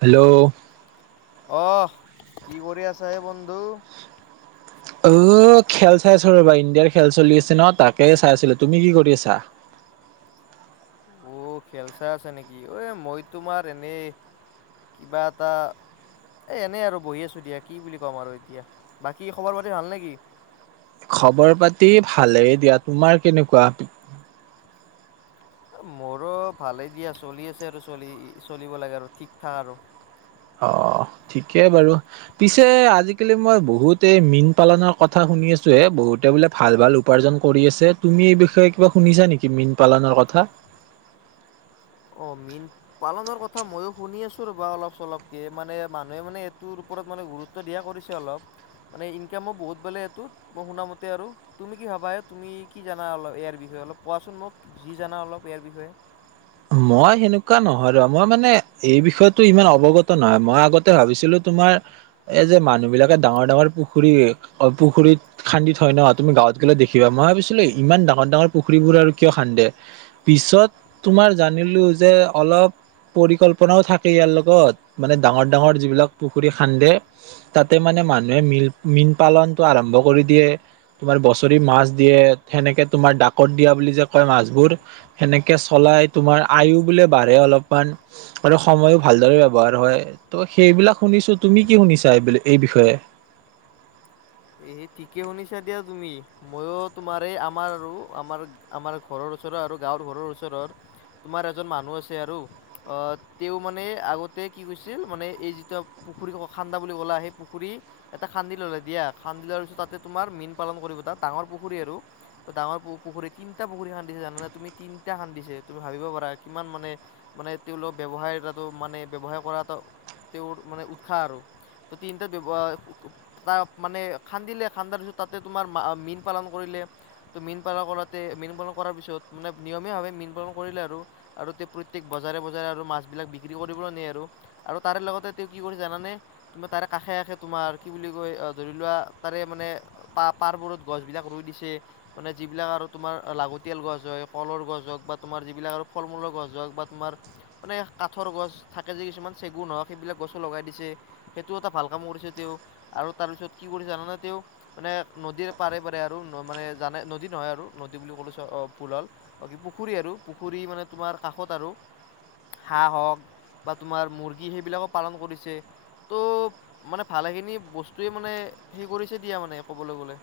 Hello, অহ, কি কৰি আছা হে বন্ধু? ঔহ, খেল চাই আছো ৰ'বা ইণ্ডিয়াৰ খেল চলি আছে ন' তাকে চাই আছিলো তুমি কি কৰি আছা? [unintelligible] [inaudible] অ', খেল চাই আছে নেকি এ মই তোমাৰ এনেই কিবা এটা এ' এনেই আৰু বহি আছো দিয়া কি বুলি ক'ম আৰু এতিয়া বাকী খবৰ -পাতি ভাল নেকি? খবৰ- পাতি ভালেই দিয়া তোমাৰ কেনেকুৱা? মোৰো ভালেই দিয়া চলি আছে আৰু চলি চলিব লাগে আৰু ঠিক থাক আৰু। অহ ঠিকেই বাৰু পিছে আজিকালি মই বহুত এই মীন-পালনৰ কথা শুনি আছো হে বহুত বহুতে বোলে ভাল -ভাল উপাৰ্জন কৰি আছে তুমি এই বিষয়ে কিবা শুনিছা নেকি মীন- পালনৰ কথা। [inaudible] অ', মীন পালনৰ কথা ময়ো শুনি আছো ৰবা অলপ চলপকে মানে মানুহে মানে এইটোৰ ওপৰত মানে গুৰুত্ব দিয়া কৰিছে অলপ। মানে ইনকামো বহুত বোলে এইটোত মই শুনা মতে আৰু তুমি কি ভাবা এ তুমি কি জানা অল ইয়াৰ বিষয়ে? অলপ কোৱাচোন মোক যি জানা অলপ ইয়াৰ বিষয়ে? মই সেনেকুৱা নহয় ৰ মই মানে এই বিষয়তো ইমান অৱগত নহয় মই আগতে ভাবিছিলো তোমাৰ এই যে মানুহ বিলাকে ডাঙৰ -ডাঙৰ পুখুৰী- পুখুৰীত খান্দি থয় ন' তুমি গাঁৱত গ'লে- দেখিবা মই ভাবিছিলো ইমান ডাঙৰ- ডাঙৰ পুখুৰীবোৰ আৰু কিয় খান্দে পিছত তোমাৰ জানিলোঁ যে অলপ পৰিকল্পনাও থাকে ইয়াৰ লগত মানে ডাঙৰ- ডাঙৰ যিবিলাক পুখুৰী খান্দে তাতে মান- মানুহে মী মীন পালনটো আৰম্ভ কৰি দিয়ে। তোমাৰ বছৰি মাছ দিয়ে সেনেকে তোমাৰ ডাকত দিয়া বুলি যে কয় মাছবোৰ সেনেকে- চলাই তোমাৰ আয়ু বোলে বাঢ়ে অলপমান আৰু সময়ো ভালদৰে ব্যৱহাৰ হয় ত সেই- বিলাক শুনিছো তুমি কি শুনিছা এইব এই বিষয়ে? এ ঠিকে শুনিছা দিয়া তুমি। মইয়ো তোমাৰ এই আমাৰ আৰু আমাৰ আমাৰ ঘৰৰ ওচৰ- ৰ আৰু গাঁৱৰ ঘৰৰ ওচৰ- তোমাৰ এজন মানুহ আছে আৰু আহ তেওঁ মানে আগতে কি কৈছিল মানে এই যিটা- পুখুৰী খান্দা বুলি ক'লা সেই পুখুৰী এটা খান্দি ল'লে দিয়া খান্দিলা ছো তাতে তোমাৰ মীন পালন কৰিবা ডাঙৰ পুখুৰী আৰু বা ডাঙৰ পুখুৰী তিনিটা পুখুৰী খান্দি- জানে তুমি তিনিটা খান্দি দিছে তুমি ভাবিব পাৰা কিমান মানে মানে তেওঁলৰ ব্যৱসায় এটাটো মানে- ব্যৱসায় কৰাটো তেওঁৰ মানে উৎসাহ আৰু ত তিনটাত ব্যৱসা কুব কুব তাত মানে খান্দিলে খান্দাৰ পিছত তাতে তোমাৰ মা মীন পালন কৰিলে তো মীন পালন কৰাতে মীন পালন কৰাৰ পিছত মানে নিয়মীয়া ভাৱে মন পালন কৰিলে আৰু তে প্ৰত্যেক বজাৰে বজাৰে আৰু মাছ বিলাক বিক্ৰী কৰি- বলৈ নিয়ে আৰু তাৰে লগতে তেওঁ কি কৰি জানে তুমি তাৰে কাষে কষে তোমাৰ কি বুলি কয়- ধৰি লোৱা তাৰে মানে প পাৰবোৰত গছ বিলাক ৰুই দিছে মানে যিবিলাক আৰু তোমাৰ লাগ- তিয়াল গছ হয় কলৰ গছ হওঁক বা তোমাৰ যিবিলাক আৰু ফল মূলৰ গছ হওক বা তোমাৰ মানে কাঠৰ গছ থাকে যে কিছুমান চেগুন হওক সেইবিলাক গছো লগাই দিছে সেইটোও এটা ভাল কাম কৰিছে তেওঁ আৰু তাৰ পিছত কি কৰিছে জানানে তেওঁ মানে নদীৰ পাৰে পাৰে আৰু মানে জানে নদী নহয় আৰু নদী বুলি পুল অ চ পুলাল অ কি পুখুৰী আৰু পুখুৰী মানে তোমাৰ কাষত আৰু হাঁহ হওক বা তোমাৰ মুৰ্গী সেইবিলাকো পালন কৰিছে। ত' মানে ভালেখিনি বস্ত- তোৱে মানে হে কৰিছে দিয়া মানে কবলৈ গলে।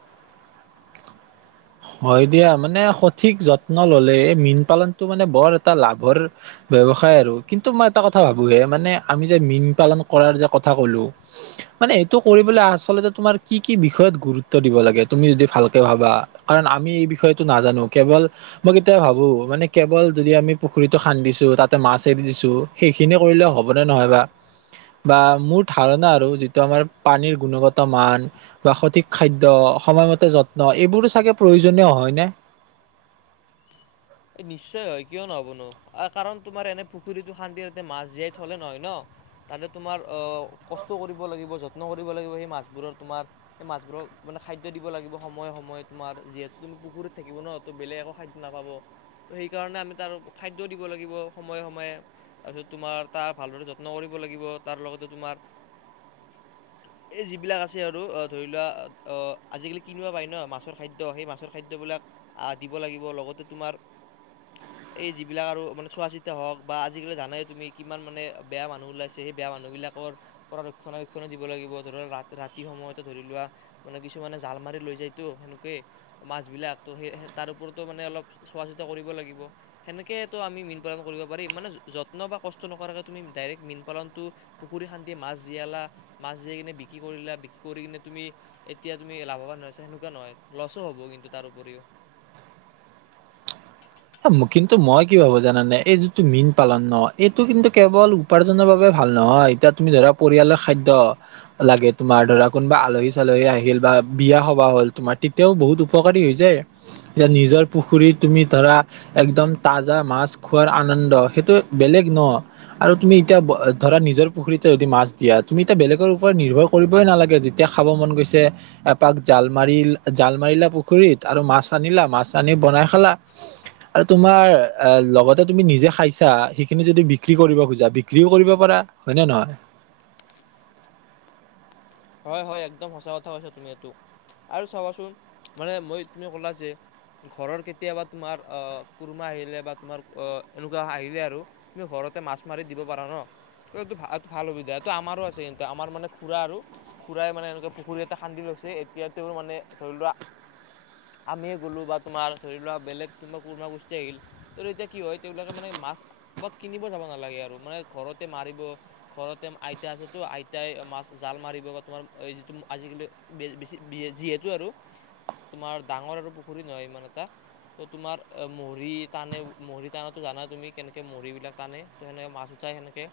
হয় দিয়া মানে সঠিক যত্ন ল'লে এই মীন পালনতটো মানে বৰ এটা লাভৰ ব্যবস- সায় আৰু কিন্তু মই এটা কথা ভাবোহে মানে আমি যে মীন পালন কৰাৰ যে কথা কলো মানে এইটো কৰিবলৈ আচলতে তোমাৰ কি কি বিষয়ত গুৰুত্ব দিব লাগে তুমি যদি ভালকে ভাবা কাৰণ আমি এই বিষয়টো নাজানো কেৱল মই কেতিয়াবা ভাবো মানে কেৱল যদি আমি পুখুৰীতটো খান্দিছো তাতে মাছ এৰি দিছোঁ সেইখিনি কৰিলে হ'বনে নহয় বা বা মোৰ ধাৰণা আৰু যিটো আমাৰ পানীৰ গুণগত মান বা সঠিক খাদ্য সময়মতে যত্ন এইবোৰো চাগে প্ৰয়োজনীয় হয় নে? এই নিশ্চয় হয় কিয় নহবনো কাৰণ তোমাৰ এনে পুখুৰীতটো শান্তিতে মাছ জীয়াই থলে নহয় ন। তাতে তোমাৰ অ কষ্ট কৰিব লাগিব যত্ন কৰিব লাগিব সেই মাছবোৰৰ তোমাৰ সেই মাছবোৰৰ- খাদ্য দিব লাগিব সময়ে সময়ে তোমাৰ যিহেতু তুমি পুখুৰীত থাকিব ন ত বেলেগ একো খাদ্য নাপাব। ত সেইকাৰণে আমি তাৰ খাদ্য দিব লাগিব সময়ে সময়ে তাৰপিছত তোমাৰ তাৰ ভালদৰে যত্ন কৰি- লাগিব তাৰ লগতে তোমাৰ [inaudible] এই যিবিলাক আছে আৰু অ ধৰি লোৱা অ আজিকালি কিনিব পাই ন মাছৰ খাদ্য সেই মাছৰ খাদ্যবিলাক আহ দিব লাগিব লগতে তোমাৰ [inaudible] এই যিবিলাক আৰু মানে চোৱা চিতা হওক বা আজিকালি জানে তুমি কিমান মানে বেয়া মানুহ ওলাইছে সেই বেয়া মানুহ বিলাকৰ পৰা ৰক্ষণাবেক্ষণ দিব লাগিব ধৰি ৰাতি সময়তে ধৰি লোৱা মানে কিছুমানে জাল মাৰ লৈ যায় তো লোকে মাছ বিলাক সেই তাৰ ওপৰতো মানে অলপ চোৱা -চিতা কৰিব লাগ সেনেকেটো আমি মীন পালন কৰিব পাৰিম। মানে যত্ন বা কষ্ট নকৰাকে তুমি ডৰেক্ ম পালনটো পুখুৰী খান্দি মাছ জিয়ালা মাছ জিয়াই কিনে বিক্ৰী কৰিলা বিক্ৰী কৰিনে তুমি এতিয়া তুমি লাভৱান হৈছে সেনেকুৱা নহয় লছো হ'ব কিন্তু তাৰ উপৰিও। [inaudible] কিন্তু মই কি ভাবো জানানে এই যিটো মীন পালন ন এইটো কিন্তু কেৱল উপাৰ্জনৰ বাবে ভ ভাল নহয় এতিয়া তুমি ধৰা পৰিয়ালৰ খাদ্য লাগে তোমাৰ ধৰা কোনোবা আলহী- চালহী আহিল বা বিয়া সবাহ হ'ল তোমাৰ তেতিয়াও বহুত উপকাৰী হৈ যায় এতিয়া নিজৰ পুখুৰীত তুমি ধৰা একদম তাজা মাছ খোৱাৰ আনন্দ সেইটো বেলেগ ন আৰু তুমি এতিয়া ধৰা নিজৰ পুখুৰীতে যদি মাছ দিয়া তুমি এতিয়া বেলেগৰ ওপৰত নিৰ্ভৰ কৰিবই নালাগে যেতিয়া খাব মন গৈছে এপাক জাল মাৰিল জাল মাৰিলা পুখুৰীত আৰু মাছ আনিলা মাছ আনি বনাই খালা। আৰু তোমাৰ অ, লগতে তুমি নিজে খাইছা সেইখিনি যদি বিক্ৰী কৰিব খোজা বিক্ৰীও কৰিব পাৰা। হয়নে, নহয়? হয়, হয় একদম সঁচা কথা কৈছ তুমি এইটো। আৰু চাবাচোন মানে মই তুমি কলা যে ঘৰৰ কেতিয়াবা তোমাৰ অ, কুৰমা আহিলে বা তোমাৰ অ এনেকুৱা আহিলে আৰু তুমি ঘৰত ঘৰতে মাছ মাৰি দিব পাৰা ন ত এই ভাল সুবিধাটো আমাৰো আছে কিন্তু আমাৰ মানে খুৰা আৰু খুৰাই মানে এনেকে পুখুৰী এটা খান্দি লৈছে এতিয়া তেওঁৰ মানে ধৰি লোৱা আমিয় গ'লো বা তোমাৰ ধৰি লোৱা বেলেগ কোনবা কুৰ্মা গোষ্ঠী আহিল ত এতিয়া কি হয়, তেওঁলাকে মানে মাছ কবাত কিনিব যাব নালাগে আৰু মানে ঘৰতে মাৰিব। ঘৰতে আইতা আছে তো আইতাই মাছ জাল মাৰিব বা তোমাৰ যি আজিকালি বেছি যিহেতু আৰু তোমাৰ ডাঙৰ আৰু পুখুৰী নহয়, ইমান এটা। ত, তোমাৰ মৰি টানে মৰি টানা জানাই তুমি কেনেকে মহৰি বিলাক টানে ত সেনে মাছ সেনেকে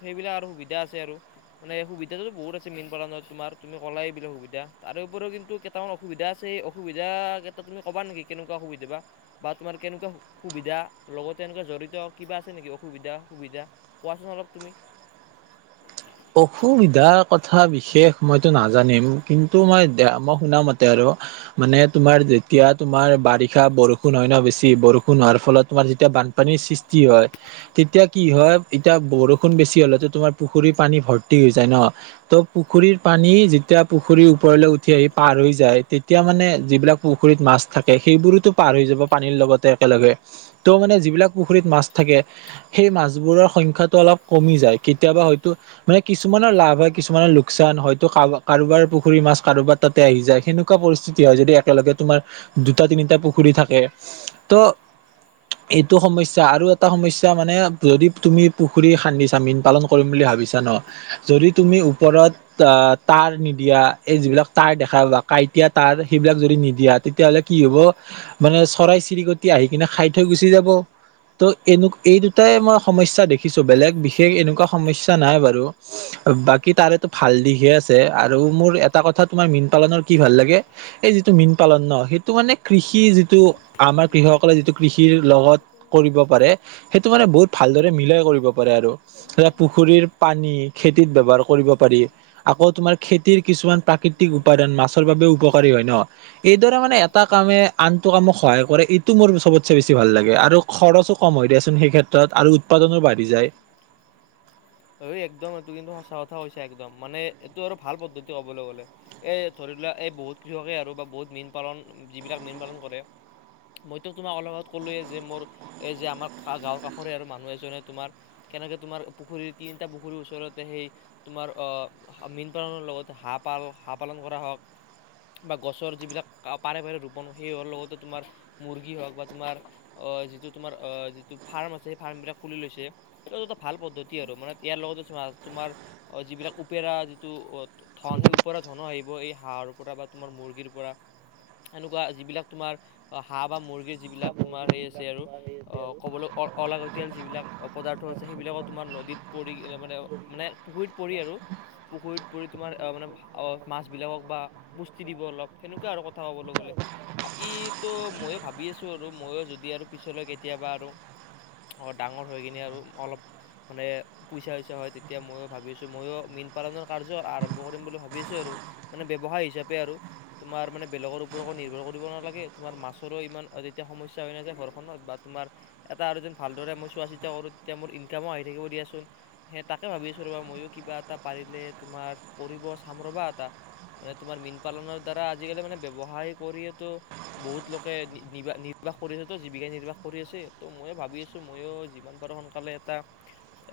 সেইবিলাক আৰু সুবিধা আছে আৰু মানে সুবিধাতটো বহুত আছে। মীন পালত তোমাৰ তুমি কল এইবিলাক সুবিধা। তাৰ উপৰিও কিন্তু কেইটামান অসুবিধা আছে এই অসুবিধা ক তুমি কবা নেকি কেনেকুৱা সুবিধা বা তুমাৰ কেনেকুৱা সুবিধা লগতে এনেকুৱা জড়িত কিবা আছে নেকি? অসুবিধা সুবিধা কোৱাচোন অলপ তুমি। [inaudible] অসুবিধাৰ কথা বিশেষ মইতো নাজানিম কিন্তু মই দে মই শুনা মতে আৰু মানে তোমাৰ যেতিয়া তোমাৰ বাৰিষা বৰষুণ হয় ন, বেছি বৰষুণ হোৱাৰ ফলত তোমাৰ যেতিয়া বানপানীৰ সৃষ্টি হয়। তেতিয়া কি হয় এতিয়া বৰষুণ বেছি হল তোমাৰ পুখুৰী পানী ভৰ্তি হৈ যায় ন। ত' পুখুৰীৰ পানী যি তেতিয়া পুখুৰীৰ ওপৰলৈ উঠি আহি পাৰ হৈ যায়, তে তেতিয়া মানে যিবিলাক পুখুৰীত মাছ থাকে সেইবোৰোতো পাৰ হৈ যাব পানীৰ লগতে একেলগে। ত' মানে, যিবিলাক পুখুৰীত মাছ থাকে সেই মাছবোৰৰ সংখ্যাটো অলপ কমি যায়। কেতিয়াবা হয় মানে কিছুমানৰ লাভ হয়, কিছুমানৰ লোকচান হয়তো কাৰো কাৰোবাৰ পুখুৰী মাছ কাৰোবাৰ তাতে আহি যায়। সেনেকুৱা পৰিস্থিতি হয়, যদি একেলগে তোমাৰ দুটা তিনিটা পুখুৰী থাকে ত' এইটো সমস্যা আৰু এটা সমস্যা মানে যদি তুমি পুখুৰী খান্দি চা, মীন পালন কৰিম বুলি ভাবা। বিচা ন, যদি তুমি ওপৰত তাৰ নিদিয়া, এ যিবিলাক তাৰ দেখা যায় কাঁ এতিয়া তাৰ সেইবিলাক যদি নিদিয়া তেতিয়া কি হব মানে চৰাই চিৰিকতি আহি খাই থৈ গুচি যাব। ত' এনে এই দুটাই মই সমস্যা দেখিছো বেলেগ বিশেষ এনেকুৱা সমস্যা নাই বাৰু বাকী তাৰে ভাল দিশহে আছে আৰু মোৰ এটা কথা তোমাৰ মীন পালনৰ কি ভাল লাগে, এই যিটো মীন পালন ন সেইটো মানে কৃষি যিটো আমাৰ কৃষকসকলে যিটো কৃষিৰ লগত কৰিব পাৰে সেইটো মানে বহুত ভাল। ভাল মিলাই কৰিব পাৰে আৰু। পুখুৰীৰ পানী খেতিত ব্যৱহাৰ কৰিব পাৰি আকৌ তোমাৰ খেতিৰ কিছুমান প্ৰাকৃতিক উপাদান মাছৰ বাবেও উপকাৰী হয় ন? এইদৰে মানে এটা কামে আনটো কামক সহায় কৰে। এইটো মোৰ চবতচে বেছি ভাল লাগে। আৰু খৰচো কম হয়। সেই ক্ষেত্ৰত আৰু উৎপাদনো বাঢ়ি যায়। অ, একদম এইটো কিন্তু সঁচা কথা কৈছা একদম। মানে এইটো আৰু ভাল পদ্ধতি কবলৈ গলে এ ধৰি এই বহুত কৃষকে আৰু বা বহুত মীন পালন যিবিলাক মীন পালন কৰে মইতো তোমাক অলপ ক'লোয়ে যে মোৰ এই যে আমাৰ গাঁৱৰ কাষৰে আৰু মানুহ এজনে তোমাৰ কেনেকৈ তোমাৰ পুখুৰীত। তিনিটা পুখুৰীৰ ওচৰতে সেই তোমাৰ মীন পালনৰ লগতে হাঁহ পাল হাঁহ পালন কৰা হওক বা গছৰ যিবিলাক পাৰে-পাৰে ৰৰুবন সেই হোৱাৰ লগতে তোমাৰ মুৰ্গী হওঁক বা তোমাৰ অ, যিটো তোমাৰ অ, যিটো ফাৰ্ম আছে সেই ফাৰ্ম বিলাক খুলি লৈছে, ত, এটা ভাল পদ্ধতি আৰু মানে ইয়াৰ লগতে চোৱা তোমাৰ অ, যিবিলাক উপেৰা যিটো অ, ধন সেই ওপৰা ধনো আহিব এই হাঁহ ত পৰা বা তোমাৰ মুৰ্গীৰ পৰা। এনেকুৱা যিবিলাক তোমাৰ হাঁহ বা মুৰ্গীৰ যিবিলাক তোমাৰ সেই আছে আৰু অ, ক'বলৈ অ-অলাগতীয়াল যিবিলাক অপদাৰ্থ আছে সেইবিলাকক তোমাৰ নদীত পৰি মানে-মানে পুখুৰীত পৰি আৰু পুখুৰীত পৰিু তোমাৰ মানে মাছ বিলাকক বা পুষ্টি দিব অলপ সেনেকুৱা আৰু কথা ক'বলৈ গ'লে। বাকী তো ময়ো ভাবি আছো আৰু মইও যদি আৰু পিছলৈ কেতিয়াবা আৰু। অ', ডাঙৰ হৈ কিনে আৰু অলপ মানে পইচাইচা হয়, তেতিয়া ময়ো ভি আছো ময়ো মীন পালনৰ কাৰ্য আৰম্ভ কৰিম বুলি ভাবি আছো আৰু। মানে বে ব্যৱসায় হিচাপে আৰু তোমাৰ মানে বেলেগৰ ওপৰতো নিৰ্ভৰ কৰিব নালাগে, তোমাৰ মাছৰো ইমান যেতিয়া সমস্ ইচা নাযায় ঘৰখনত বা তোমাৰ এটা আৰু যেন ভালদৰে মই চোৱা চিতা কৰো তেতিয়া মোৰ ইনকামো আহি থাকিব দিয়াচোন। সেই তাকে ভাবিছোঁ ৰ'বা ময়ো কিবা এটা পাৰিলে তোমাৰ কৰিব চাম ৰবা এটা। মানে তোমাৰ মীন পালনৰ দ্বাৰা আজিকালি মানে ব্যৱসায় কৰিয়ো বহুত লোকে নিবা-নি কৰি আছে তো জীৱিকা নিৰ্বাহ কৰি আছে। ত' ময়ো ভাবি আছো ময়ো যিমান পাৰোঁ সোনকালে এটা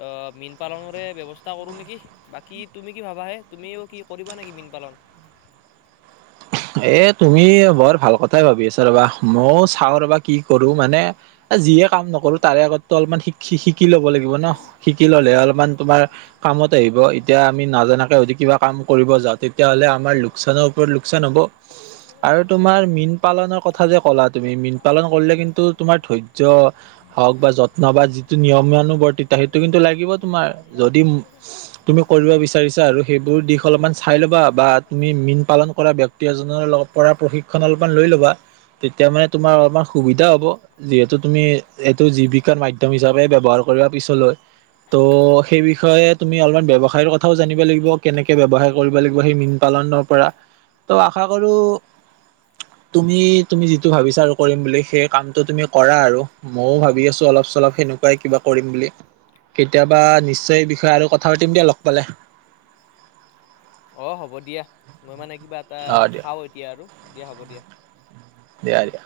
আ, মীন পালনেৰে ব্যৱস্থা কৰোঁ নেকি, বাকী তুমি কি ভাবাহে তুমিও কি কৰিবা নেকি মীন পালন? [inaudible] এ তুমি বৰ ভাল কথাই ভাবি আছা ৰবা ময় চাও ৰবা কি কৰো মানে যিয়ে কাম নকৰো তাৰে আগত অলপমান শি-শিকি লব' লাগিব। ন? শিকি ললেহে অলপমান তোমাৰ কামত আহিব এতিয়া আমি নাজানাকে হয়তো কিবা কাম কৰিব যাওঁ তেতিয়াহ'লে আমাৰ লোকচানৰ ওপৰত লোকচান হ'ব। আৰু তোমাৰ মীন পালনৰ কথা যে ক'লা তুমি মীন পালন কৰিলে কিন্তু তুমাৰ ধৰ্য হওক বা যত্ন বা যিটো নিয়মীয়ানু বৰ্তিতা সেইটো কিন্তু লাগিব তোমাৰ। যদি তুমি কৰিব বিচাৰিছা আৰু সেইবোৰ দিশ অলপমান চাই ল'বা বা তুমি মীন পালন কৰা ব্যয়ক্তি এজনৰ লগত পৰা প্ৰশিক্ষন অলপমান লৈ ল'বা। তেতিয়া মানে তোমাৰ অলমান সুবিধা হ'ব যিহেতু তুমি এইটো জীৱিকাৰ মাধ্য়ম হিচাপে ব্যয়ৱহাৰ কৰিব পিছলৈ। ত' সেই বিষয়ে তুমি অলপমান ব্যৱসায়ৰ কথাও জানিব লাগিব কেনেকে ব্যয়ৱসায় কৰিব লাগিব সেই মীন পাত পাল পৰা ত' আশা কৰো তুমি-তুমি যিটো ভাবিছা আৰু কৰিম বুলি সেই কামটো তুমি কৰা আৰু ময়ো ভাবি আছো অলপ চলপ সেনেকুৱাই কিবা কৰিম বুলি। কেতিয়াবা নিশ্চয় এই বিষয়ে আৰু কথা পাতিম দিয়া লগ পালে। অ', হ'ব দিয়া মই মানে কিবা এটা অ দিয়া খাওঁ এতিয়া আৰু দিয়া হ'ব দিয়া। দিয়া-দিয়া।